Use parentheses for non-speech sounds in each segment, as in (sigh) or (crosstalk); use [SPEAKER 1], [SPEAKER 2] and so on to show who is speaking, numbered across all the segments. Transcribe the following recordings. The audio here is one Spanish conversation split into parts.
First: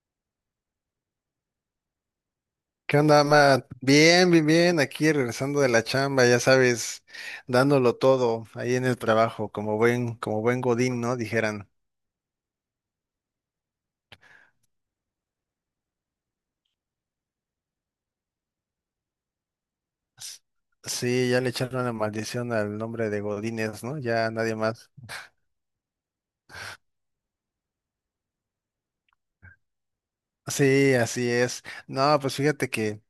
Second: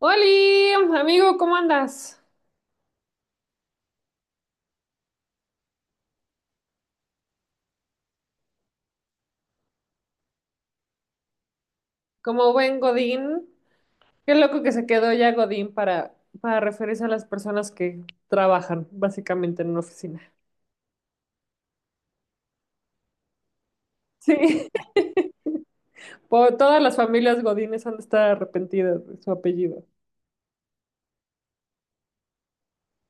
[SPEAKER 1] Oli, amigo, ¿cómo andas?
[SPEAKER 2] ¿Qué onda, Matt? Bien, bien, bien, aquí regresando de la chamba, ya sabes, dándolo todo ahí en el trabajo, como buen Godín, ¿no? Dijeran.
[SPEAKER 1] Como buen Godín. Qué loco que se quedó ya Godín para referirse a las personas que trabajan básicamente en una oficina.
[SPEAKER 2] Sí, ya le echaron la maldición al nombre de Godínez, ¿no? Ya nadie
[SPEAKER 1] Sí,
[SPEAKER 2] más.
[SPEAKER 1] (laughs) todas las familias Godines han de estar arrepentidas de su apellido.
[SPEAKER 2] Sí, así es. No, pues fíjate que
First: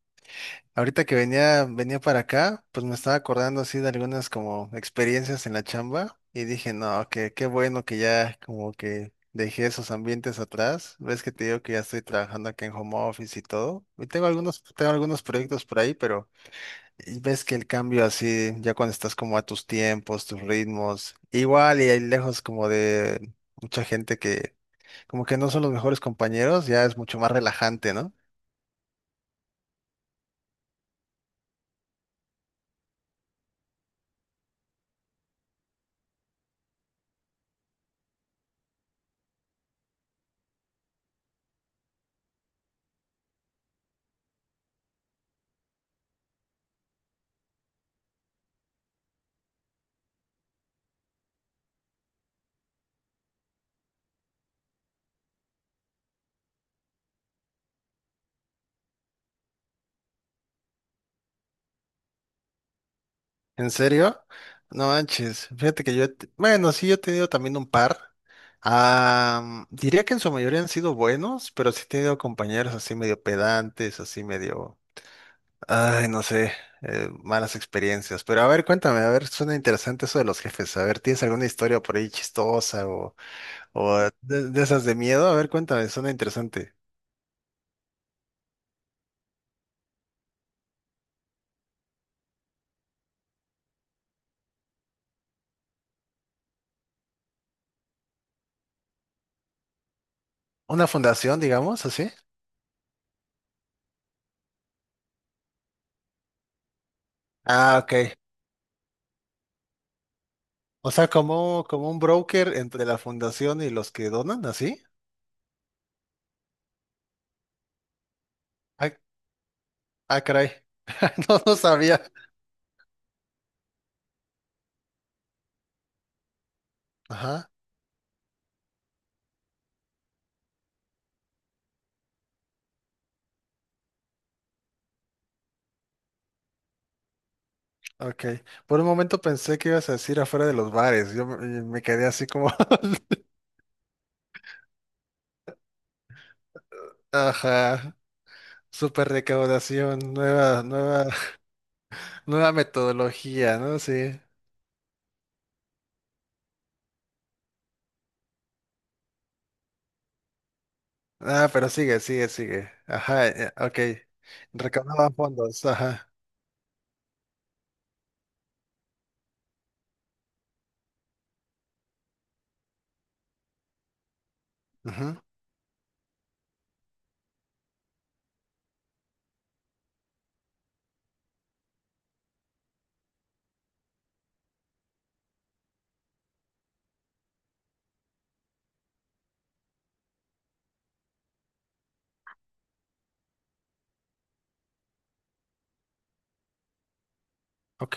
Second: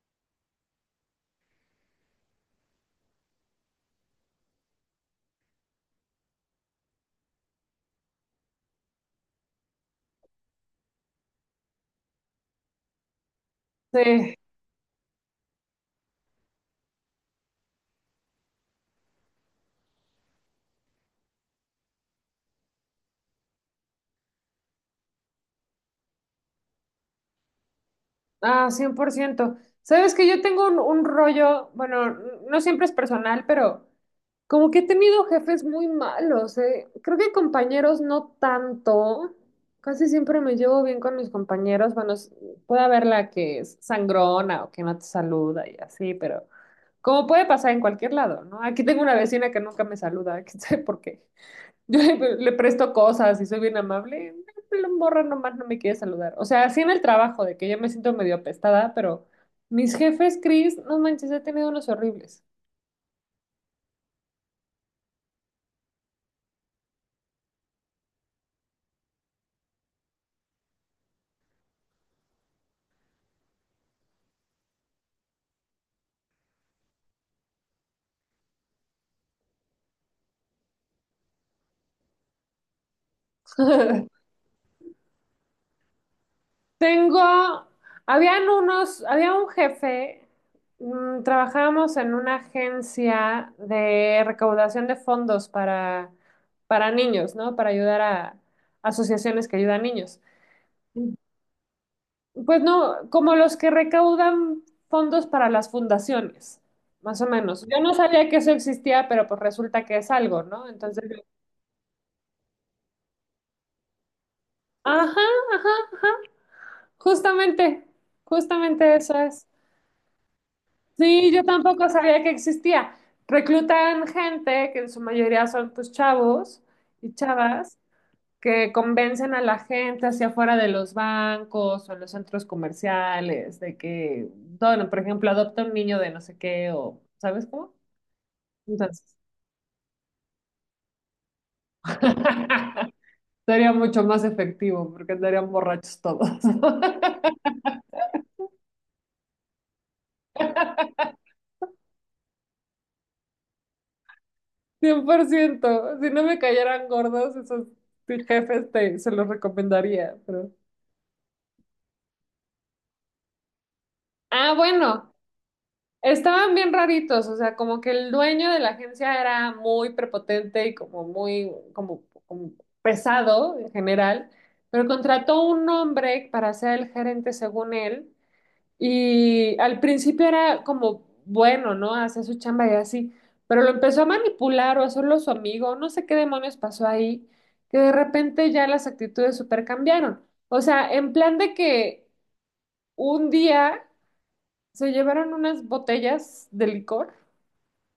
[SPEAKER 2] ahorita que venía para acá, pues me estaba acordando así de algunas como experiencias en la chamba y dije, no, que qué bueno que ya como que dejé esos ambientes atrás. Ves que te digo que ya estoy trabajando aquí en home office y todo. Y tengo
[SPEAKER 1] Sí.
[SPEAKER 2] algunos, tengo algunos proyectos por ahí, pero ves que el cambio así, ya cuando estás como a tus tiempos, tus ritmos, igual y ahí lejos como de mucha gente que como que no son los mejores compañeros, ya es mucho más relajante, ¿no?
[SPEAKER 1] Ah, 100%. Sabes que yo tengo un rollo. Bueno, no siempre es personal, pero como que he tenido jefes muy malos, eh. Creo que compañeros no tanto. Casi siempre me llevo bien con mis compañeros. Bueno, puede haber la que es sangrona o que no te saluda y así, pero como puede pasar en cualquier lado, ¿no? Aquí tengo una vecina que nunca me saluda, (laughs) que sé por qué. (laughs) Yo le presto cosas y soy bien amable. No, la morra nomás no me quiere saludar. O sea, así en el trabajo, de que ya me siento medio apestada, pero mis jefes, Chris, no manches, he tenido unos horribles.
[SPEAKER 2] ¿En serio? No manches. Fíjate que yo, he te- bueno, sí, yo he tenido también un par. Ah, Diría que en su mayoría han sido buenos, pero sí he tenido compañeros así medio pedantes, así medio, ay, no sé, malas experiencias. Pero a ver, cuéntame, a ver, suena interesante eso de los jefes. A ver, ¿tienes alguna historia por ahí chistosa o
[SPEAKER 1] (laughs)
[SPEAKER 2] de esas de miedo? A ver, cuéntame, suena interesante.
[SPEAKER 1] Tengo, habían unos, había un jefe, trabajábamos en una agencia de recaudación de fondos para niños, ¿no? Para ayudar a asociaciones que ayudan a niños.
[SPEAKER 2] ¿Una fundación, digamos, así?
[SPEAKER 1] Pues no, como los que recaudan fondos para las fundaciones, más o menos.
[SPEAKER 2] Ah,
[SPEAKER 1] Yo no
[SPEAKER 2] ok.
[SPEAKER 1] sabía que eso existía, pero pues resulta que es algo, ¿no?
[SPEAKER 2] O
[SPEAKER 1] Entonces,
[SPEAKER 2] sea,
[SPEAKER 1] yo,
[SPEAKER 2] como un broker entre la fundación y los que donan, ¿así?
[SPEAKER 1] ajá, ajá, ajá, justamente,
[SPEAKER 2] Ah,
[SPEAKER 1] justamente eso es.
[SPEAKER 2] Ah, caray. (laughs)
[SPEAKER 1] Sí,
[SPEAKER 2] No,
[SPEAKER 1] yo
[SPEAKER 2] no
[SPEAKER 1] tampoco
[SPEAKER 2] sabía.
[SPEAKER 1] sabía que existía. Reclutan gente, que en su mayoría son pues chavos y
[SPEAKER 2] Ajá,
[SPEAKER 1] chavas, que convencen a la gente hacia afuera de los bancos o en los centros comerciales de que, bueno, por ejemplo, adopta un niño de no sé qué o, ¿sabes cómo?
[SPEAKER 2] ok. Por un
[SPEAKER 1] Entonces,
[SPEAKER 2] momento pensé que ibas a decir afuera de los bares. Yo me quedé así como, (laughs)
[SPEAKER 1] (laughs) sería mucho más efectivo porque andarían borrachos todos. (laughs)
[SPEAKER 2] ajá, super recaudación, (laughs) nueva metodología, ¿no? Sí.
[SPEAKER 1] 100%. Si no me cayeran gordos, esos se los recomendaría. Pero...
[SPEAKER 2] Ah, pero sigue, sigue, sigue. Ajá, ok.
[SPEAKER 1] Ah, bueno,
[SPEAKER 2] Recaudaban fondos, ajá.
[SPEAKER 1] estaban bien raritos. O sea, como que el dueño de la agencia era muy prepotente y como muy como pesado en general. Pero
[SPEAKER 2] Ujú,
[SPEAKER 1] contrató un hombre para ser el gerente según él. Y al principio era como bueno, ¿no? Hacía su chamba y así, pero lo empezó a manipular o a hacerlo su amigo, no sé qué demonios pasó ahí, que de repente ya las actitudes super cambiaron. O sea, en plan de que un día se llevaron unas botellas de licor
[SPEAKER 2] ok,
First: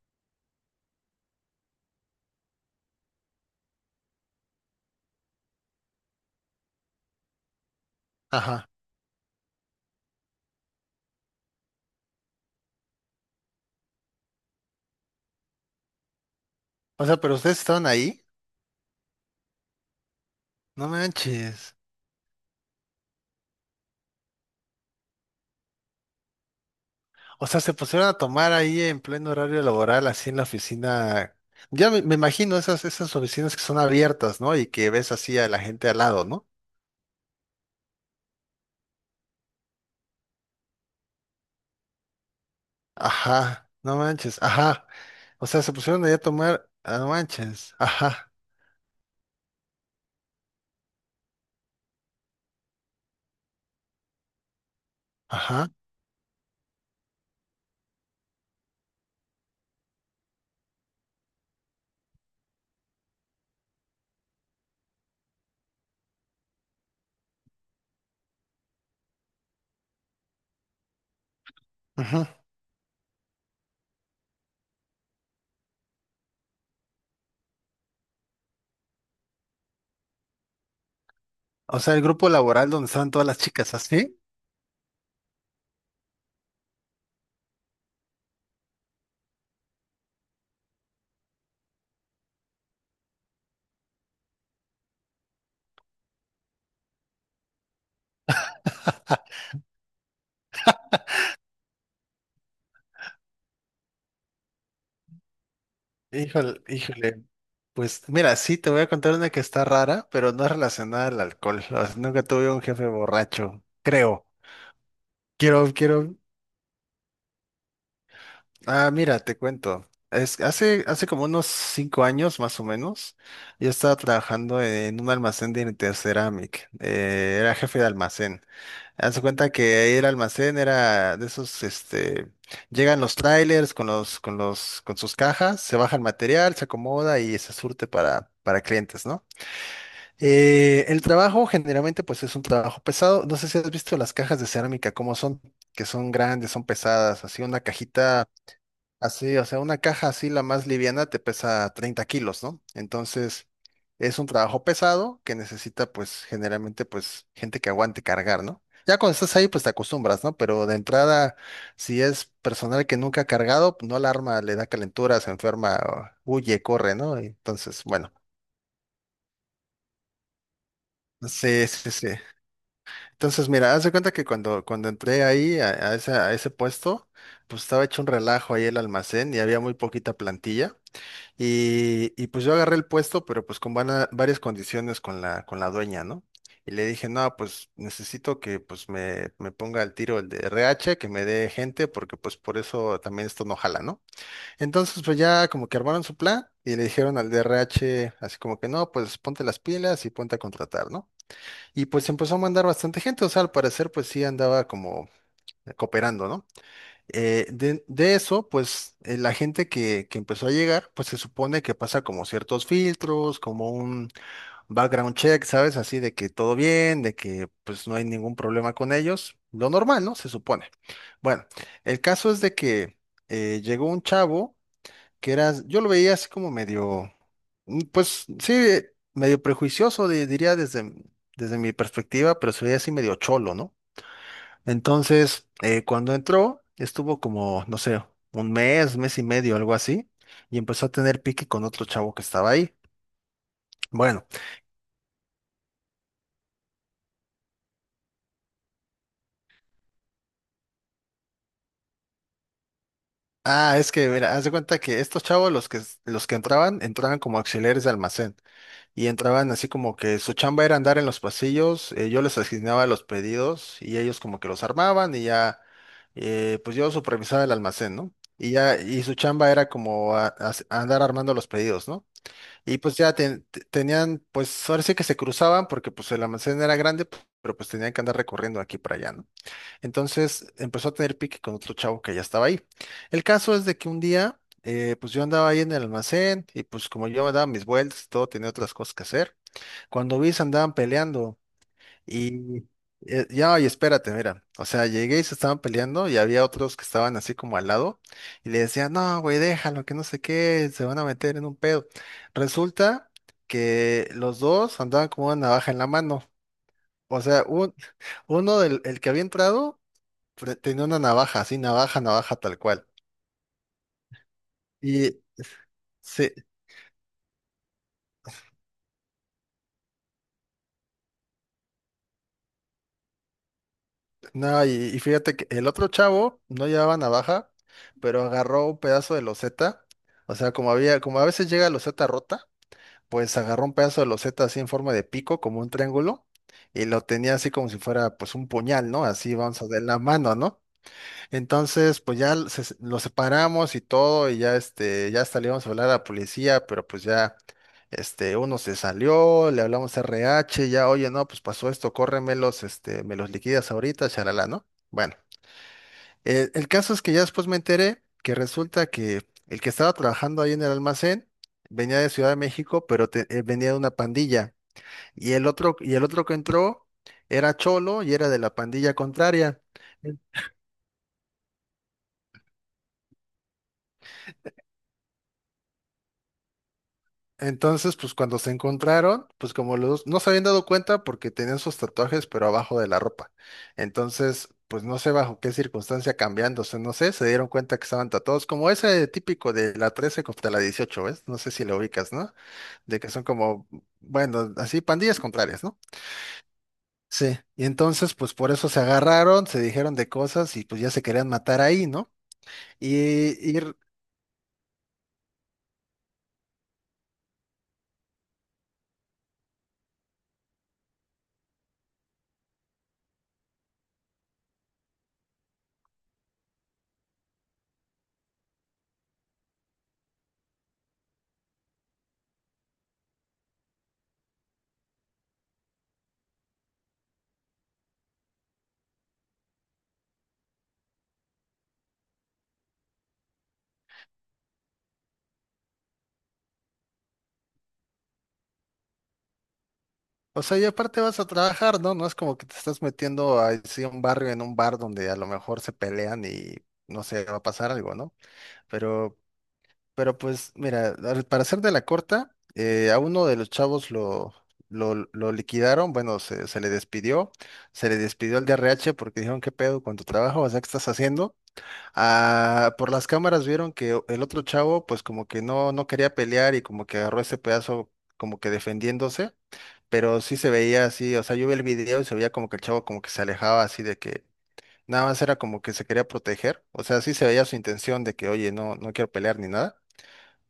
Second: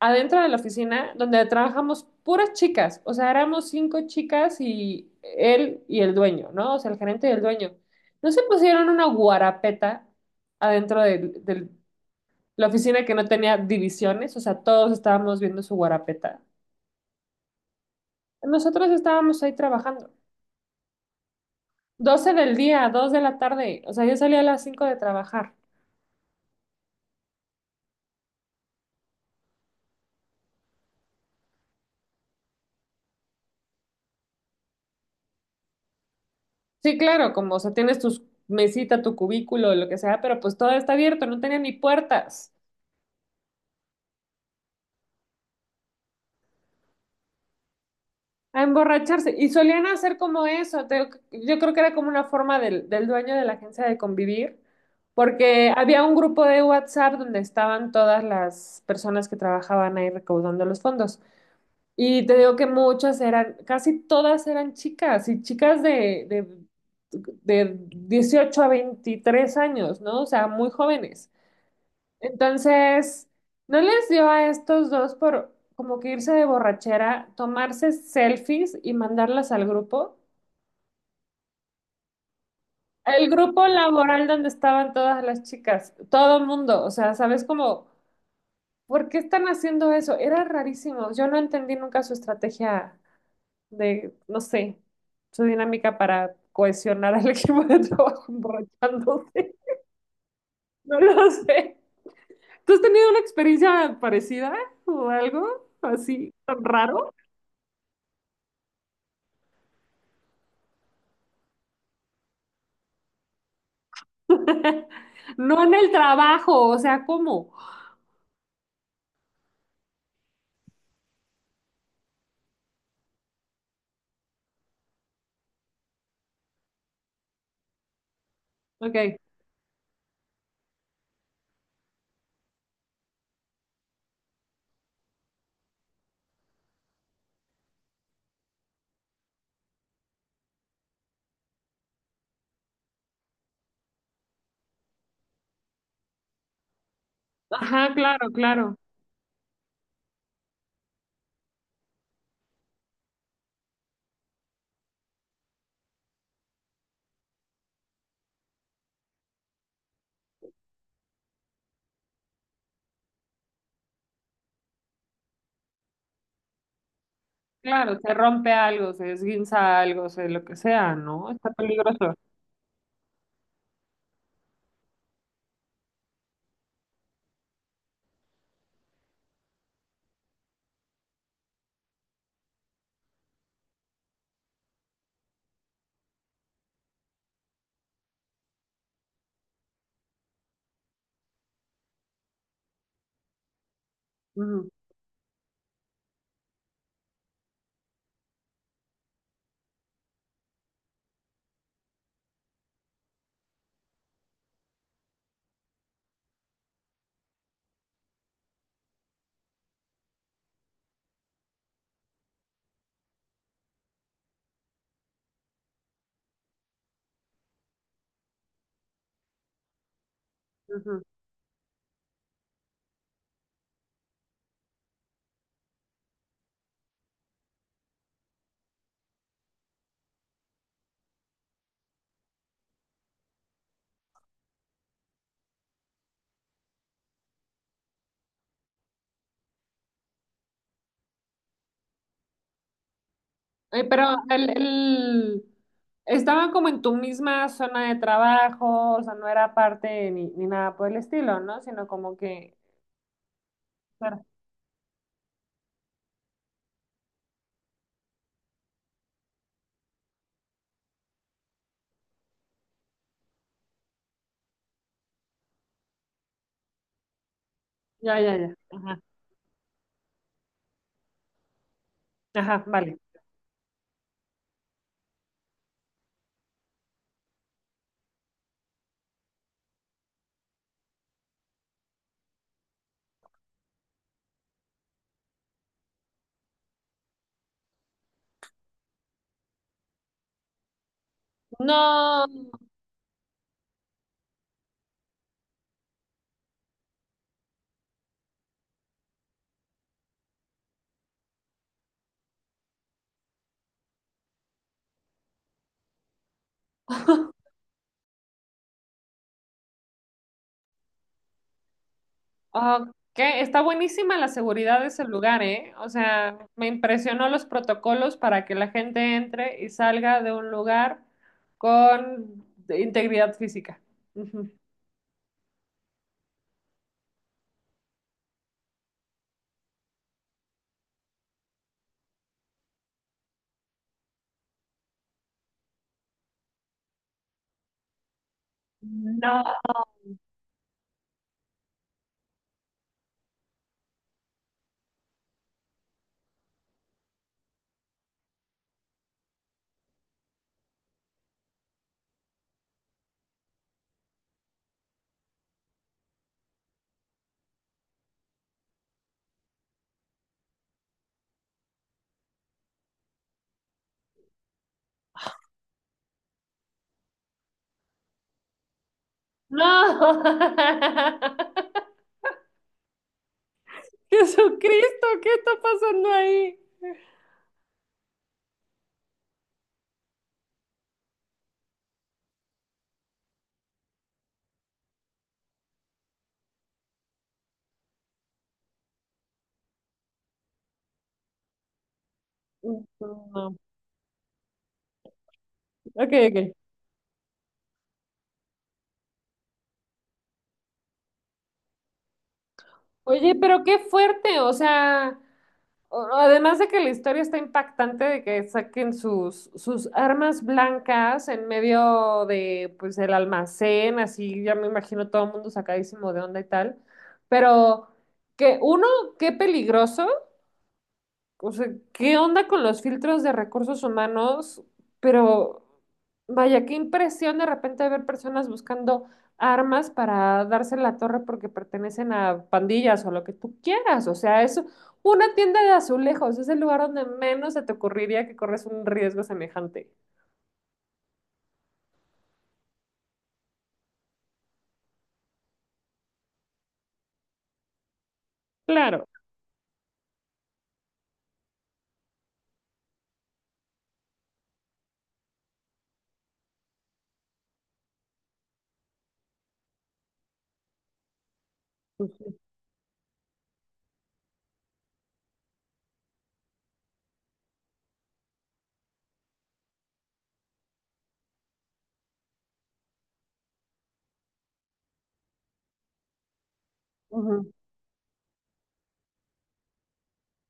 [SPEAKER 1] adentro de la oficina donde trabajamos puras chicas, o sea, éramos 5 chicas y él y el dueño, ¿no? O sea, el gerente y el dueño. No se
[SPEAKER 2] ajá.
[SPEAKER 1] pusieron una guarapeta adentro del la oficina que no tenía divisiones, o sea, todos estábamos viendo su guarapeta.
[SPEAKER 2] O sea, pero ustedes estaban ahí.
[SPEAKER 1] Nosotros estábamos ahí trabajando.
[SPEAKER 2] No manches.
[SPEAKER 1] 12 del día, 2 de la tarde, o sea, yo salía a las 5 de trabajar.
[SPEAKER 2] O sea, se pusieron a tomar ahí en pleno horario laboral, así en la oficina. Ya me imagino esas oficinas que son abiertas, ¿no? Y que ves así a la gente al lado, ¿no?
[SPEAKER 1] Sí, claro, como, o sea, tienes tu mesita, tu cubículo, lo que sea, pero pues todo está abierto, no tenía ni puertas.
[SPEAKER 2] Ajá, no manches, ajá. O sea, se pusieron ahí a tomar, no manches, ajá,
[SPEAKER 1] A emborracharse. Y solían hacer como eso, yo creo que era como una forma del dueño de la agencia de convivir.
[SPEAKER 2] ajá,
[SPEAKER 1] Porque había un grupo de WhatsApp donde estaban todas las personas que trabajaban ahí recaudando los fondos. Y te digo que muchas eran, casi todas eran chicas, y chicas de 18 a 23 años, ¿no? O sea, muy jóvenes.
[SPEAKER 2] ujú.
[SPEAKER 1] Entonces, ¿no les dio a estos dos por como que irse de borrachera, tomarse selfies y mandarlas al grupo?
[SPEAKER 2] O sea, el grupo laboral donde estaban todas
[SPEAKER 1] El
[SPEAKER 2] las
[SPEAKER 1] grupo
[SPEAKER 2] chicas, ¿así?
[SPEAKER 1] laboral donde estaban todas las chicas, todo el mundo, o sea, ¿sabes cómo? ¿Por qué están haciendo eso? Era rarísimo, yo no entendí nunca su estrategia de, no sé, su dinámica para cohesionar al (laughs) equipo de trabajo emborrachándose. No lo sé. ¿Tú has tenido una experiencia parecida o algo así
[SPEAKER 2] Híjole,
[SPEAKER 1] tan raro?
[SPEAKER 2] híjole. Pues mira, sí, te voy a contar una que está rara, pero no es relacionada al alcohol. O sea, nunca tuve un jefe borracho, creo.
[SPEAKER 1] (laughs) No
[SPEAKER 2] Quiero,
[SPEAKER 1] en el
[SPEAKER 2] quiero,
[SPEAKER 1] trabajo, o sea, ¿cómo?
[SPEAKER 2] mira, te cuento. Hace como unos 5 años más o menos, yo estaba trabajando en un almacén de Interceramic. Era jefe de almacén.
[SPEAKER 1] Ok.
[SPEAKER 2] Haz de cuenta que ahí el almacén era de esos, llegan los trailers con los, con sus cajas, se baja el material, se acomoda y se surte para clientes, ¿no? El trabajo generalmente pues es un trabajo pesado. No sé si has visto las cajas de cerámica, cómo son, que son grandes, son pesadas, así una
[SPEAKER 1] Ajá,
[SPEAKER 2] cajita.
[SPEAKER 1] claro, claro.
[SPEAKER 2] Así, o sea, una caja así, la más liviana, te pesa 30 kilos, ¿no? Entonces, es un trabajo pesado que necesita, pues, generalmente, pues, gente que aguante cargar, ¿no? Ya cuando estás ahí, pues, te acostumbras, ¿no? Pero de entrada, si es personal que nunca ha cargado, pues, no la arma, le da calentura, se enferma, o huye, corre, ¿no? Entonces,
[SPEAKER 1] Claro,
[SPEAKER 2] bueno.
[SPEAKER 1] se rompe algo, se esguinza algo, se lo que sea, ¿no? Está
[SPEAKER 2] Sí, sí, sí.
[SPEAKER 1] peligroso.
[SPEAKER 2] Entonces, mira, haz de cuenta que cuando entré ahí a ese puesto, pues estaba hecho un relajo ahí el almacén y había muy poquita plantilla. Y pues yo agarré el puesto, pero pues con varias condiciones con la dueña, ¿no? Y le dije, no, pues necesito que pues me ponga al tiro el de RH, que me dé gente, porque pues por eso también esto no jala, ¿no?
[SPEAKER 1] Ujú,
[SPEAKER 2] Entonces pues ya como que armaron su plan y le dijeron al de RH así como que no, pues ponte las pilas y ponte a contratar, ¿no? Y pues empezó a mandar bastante gente, o sea, al parecer pues sí andaba como cooperando, ¿no? De eso, pues la gente que empezó a llegar, pues se supone que pasa como ciertos filtros, como un background check, ¿sabes? Así de que todo bien, de que pues no hay ningún problema con ellos. Lo normal, ¿no? Se supone.
[SPEAKER 1] ujú.
[SPEAKER 2] Bueno, el caso es de que llegó un chavo que era, yo lo veía así como medio, pues sí, medio prejuicioso, diría desde mi perspectiva, pero se veía así medio cholo, ¿no? Entonces, cuando entró, estuvo como, no sé, un mes, mes y medio, algo así, y empezó a tener pique con otro chavo que estaba ahí.
[SPEAKER 1] Oye, pero
[SPEAKER 2] Bueno,
[SPEAKER 1] estaba como en tu misma zona de trabajo, o sea, no era parte ni nada por el estilo, ¿no? Sino como que...
[SPEAKER 2] es que,
[SPEAKER 1] Claro.
[SPEAKER 2] mira, haz de cuenta que estos chavos, los que entraban, entraban como auxiliares de almacén, y entraban así como que su chamba era andar en los pasillos, yo les asignaba los pedidos, y ellos como que los armaban, y ya, pues yo supervisaba el almacén, ¿no?
[SPEAKER 1] Ya, ya,
[SPEAKER 2] Y
[SPEAKER 1] ya.
[SPEAKER 2] ya,
[SPEAKER 1] Ajá,
[SPEAKER 2] y su chamba era como andar armando los pedidos, ¿no?
[SPEAKER 1] ajá,
[SPEAKER 2] Y pues
[SPEAKER 1] vale.
[SPEAKER 2] ya tenían, pues ahora sí que se cruzaban porque pues el almacén era grande, pero pues tenían que andar recorriendo aquí para allá, ¿no? Entonces empezó a tener pique con otro chavo que ya estaba ahí. El caso es de que un día, pues yo andaba ahí en el almacén y pues como yo me daba mis vueltas y todo, tenía otras cosas que hacer. Cuando vi, se andaban peleando.
[SPEAKER 1] No.
[SPEAKER 2] Y ya, y espérate, mira, o sea, llegué y se estaban peleando y había otros que estaban así como al lado y le decían, no, güey, déjalo, que no sé qué, se van a meter en un pedo. Resulta que los dos andaban como una navaja en la mano, o sea,
[SPEAKER 1] (laughs)
[SPEAKER 2] (laughs) uno del el que había entrado tenía una navaja, así, navaja, navaja tal cual.
[SPEAKER 1] Ok, está buenísima la seguridad de ese
[SPEAKER 2] Y,
[SPEAKER 1] lugar, ¿eh? O
[SPEAKER 2] se,
[SPEAKER 1] sea, me impresionó los protocolos para que la gente entre y salga de un lugar con integridad física. Ujú.
[SPEAKER 2] no, y fíjate que el otro chavo no llevaba navaja, pero agarró un pedazo de loseta, o sea, como había, como a veces llega loseta rota. Pues agarró un pedazo de loseta así en forma de pico, como un triángulo, y lo tenía así como si fuera pues un puñal, ¿no? Así
[SPEAKER 1] No,
[SPEAKER 2] vamos a ver la mano, ¿no? Entonces, pues ya lo separamos y todo, y ya ya hasta le íbamos a hablar a la policía, pero pues ya, uno se salió, le hablamos a RH, ya, oye, no, pues pasó esto, córremelos, me los liquidas ahorita, charalá, ¿no? Bueno. El caso es que ya después me enteré que resulta que el que estaba trabajando ahí en el almacén venía de Ciudad de México, pero venía de una pandilla. Y el otro que entró era cholo y era de la pandilla contraria. En-
[SPEAKER 1] no. (laughs) (laughs) Jesucristo, ¿qué está pasando ahí?
[SPEAKER 2] Entonces, pues cuando se encontraron, pues como los dos no se habían dado cuenta porque tenían sus tatuajes, pero abajo de la ropa. Entonces, pues no sé bajo qué circunstancia cambiándose, no sé, se dieron cuenta que estaban tatuados, como ese típico de la 13 contra la 18, ¿ves? No sé si lo ubicas, ¿no? De que son
[SPEAKER 1] No.
[SPEAKER 2] como, bueno, así pandillas contrarias, ¿no?
[SPEAKER 1] Ok, ok.
[SPEAKER 2] Sí, y entonces pues por eso se agarraron, se dijeron de cosas y pues ya se querían matar ahí, ¿no? Y,
[SPEAKER 1] Oye,
[SPEAKER 2] y,
[SPEAKER 1] pero qué fuerte, o sea, además de que la historia está impactante de que saquen sus armas blancas en medio de, pues, el almacén, así ya me imagino todo el mundo sacadísimo de onda y tal, pero que uno, qué peligroso. O sea, ¿qué onda con los filtros de recursos humanos? Pero vaya, qué impresión de repente ver personas buscando armas para darse en la torre porque pertenecen a pandillas o lo que tú quieras. O sea, es una tienda de azulejos, es el lugar donde menos se te ocurriría que corres un riesgo semejante.
[SPEAKER 2] o sea, y aparte vas a trabajar, ¿no? No es como que te estás metiendo a así a un barrio en un bar donde a lo mejor se pelean y no sé, va a pasar algo, ¿no?
[SPEAKER 1] Claro.
[SPEAKER 2] Pero, pero pues mira, para hacer de la corta, a uno de los chavos lo liquidaron, bueno, se le despidió al DRH porque dijeron, ¿qué pedo con tu trabajo? O sea, ¿qué estás haciendo? Ah, por las cámaras vieron que el otro chavo, pues como que no, no quería pelear y como que agarró ese pedazo como que defendiéndose, pero sí se veía así, o sea, yo vi el video y se veía como que el chavo como que se alejaba así de que nada más era como que se quería proteger, o sea, sí se veía
[SPEAKER 1] Ujú.
[SPEAKER 2] su intención de que, oye, no, no quiero pelear ni nada.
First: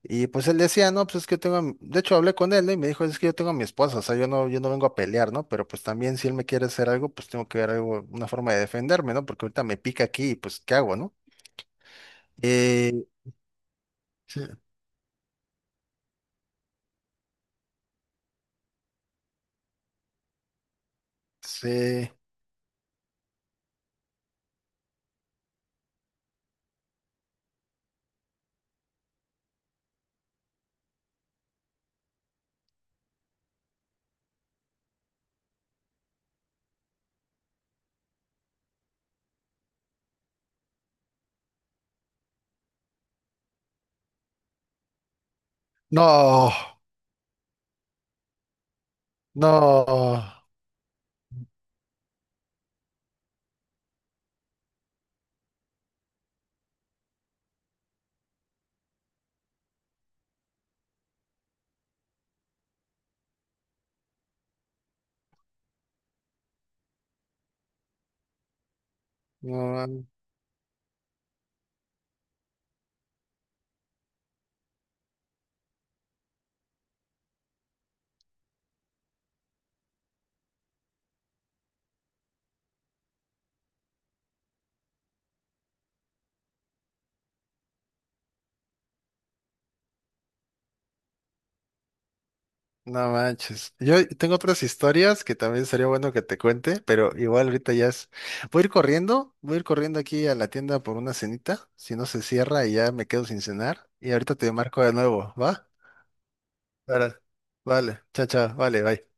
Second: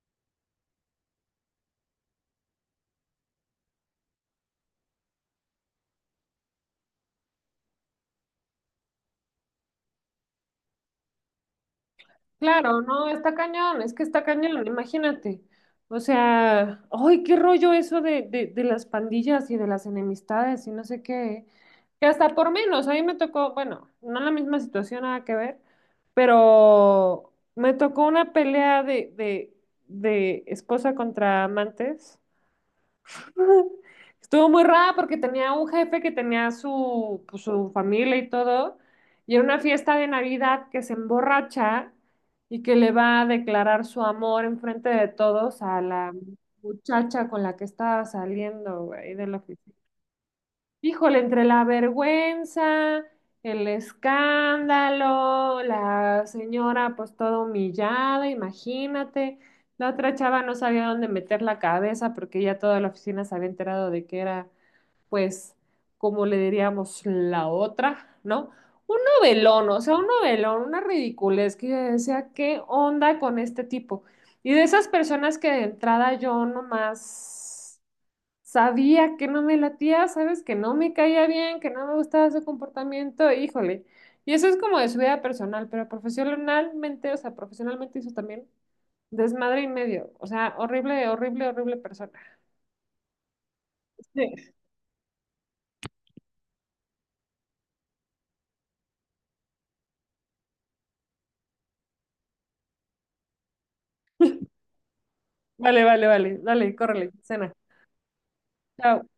[SPEAKER 2] Y pues él decía, no, pues es que yo tengo, a mi-". De hecho hablé con él, ¿no? Y me dijo, es que yo tengo a mi esposa, o sea, yo no vengo a pelear, ¿no? Pero pues también si él me quiere hacer algo, pues tengo que ver algo, una forma de defenderme, ¿no? Porque ahorita me pica aquí y pues, ¿qué hago, no?
[SPEAKER 1] Claro,
[SPEAKER 2] Eh,
[SPEAKER 1] no, está cañón, es que está cañón, imagínate. O sea, ay, qué rollo eso de las pandillas y de las enemistades y no sé qué. Que
[SPEAKER 2] Sí.
[SPEAKER 1] hasta por menos, a mí me tocó, bueno, no la misma situación, nada que ver, pero me tocó una pelea de esposa contra amantes. Estuvo muy rara porque tenía un jefe que tenía su, pues, su familia y todo, y era una fiesta de Navidad que se emborracha y que le va a declarar su amor enfrente de todos a la
[SPEAKER 2] No,
[SPEAKER 1] muchacha con la que estaba saliendo, güey, de la oficina.
[SPEAKER 2] no,
[SPEAKER 1] Híjole, entre la vergüenza, el escándalo, la señora pues toda humillada, imagínate. La otra chava no sabía dónde meter la cabeza porque ya toda la oficina se había enterado de que era pues, como le diríamos, la otra, ¿no? Un novelón, o sea,
[SPEAKER 2] no,
[SPEAKER 1] un novelón, una ridiculez que yo decía, ¿qué onda con este tipo? Y de esas personas que de entrada yo nomás sabía que no me latía, sabes, que no me caía bien, que no me gustaba su comportamiento, híjole. Y eso es como de su vida personal, pero profesionalmente, o sea, profesionalmente hizo también desmadre y medio. O sea, horrible, horrible, horrible persona.
[SPEAKER 2] no manches. Yo tengo
[SPEAKER 1] Sí.
[SPEAKER 2] otras historias que también sería bueno que te cuente, pero igual ahorita ya es. Voy a ir corriendo aquí a la tienda por una cenita, si no se cierra y ya me quedo sin cenar. Y ahorita te marco de nuevo, ¿va?
[SPEAKER 1] Vale, vale, vale. Dale, córrele,
[SPEAKER 2] Ahora,
[SPEAKER 1] cena.
[SPEAKER 2] vale, chao, chao, vale,
[SPEAKER 1] Chao.
[SPEAKER 2] bye.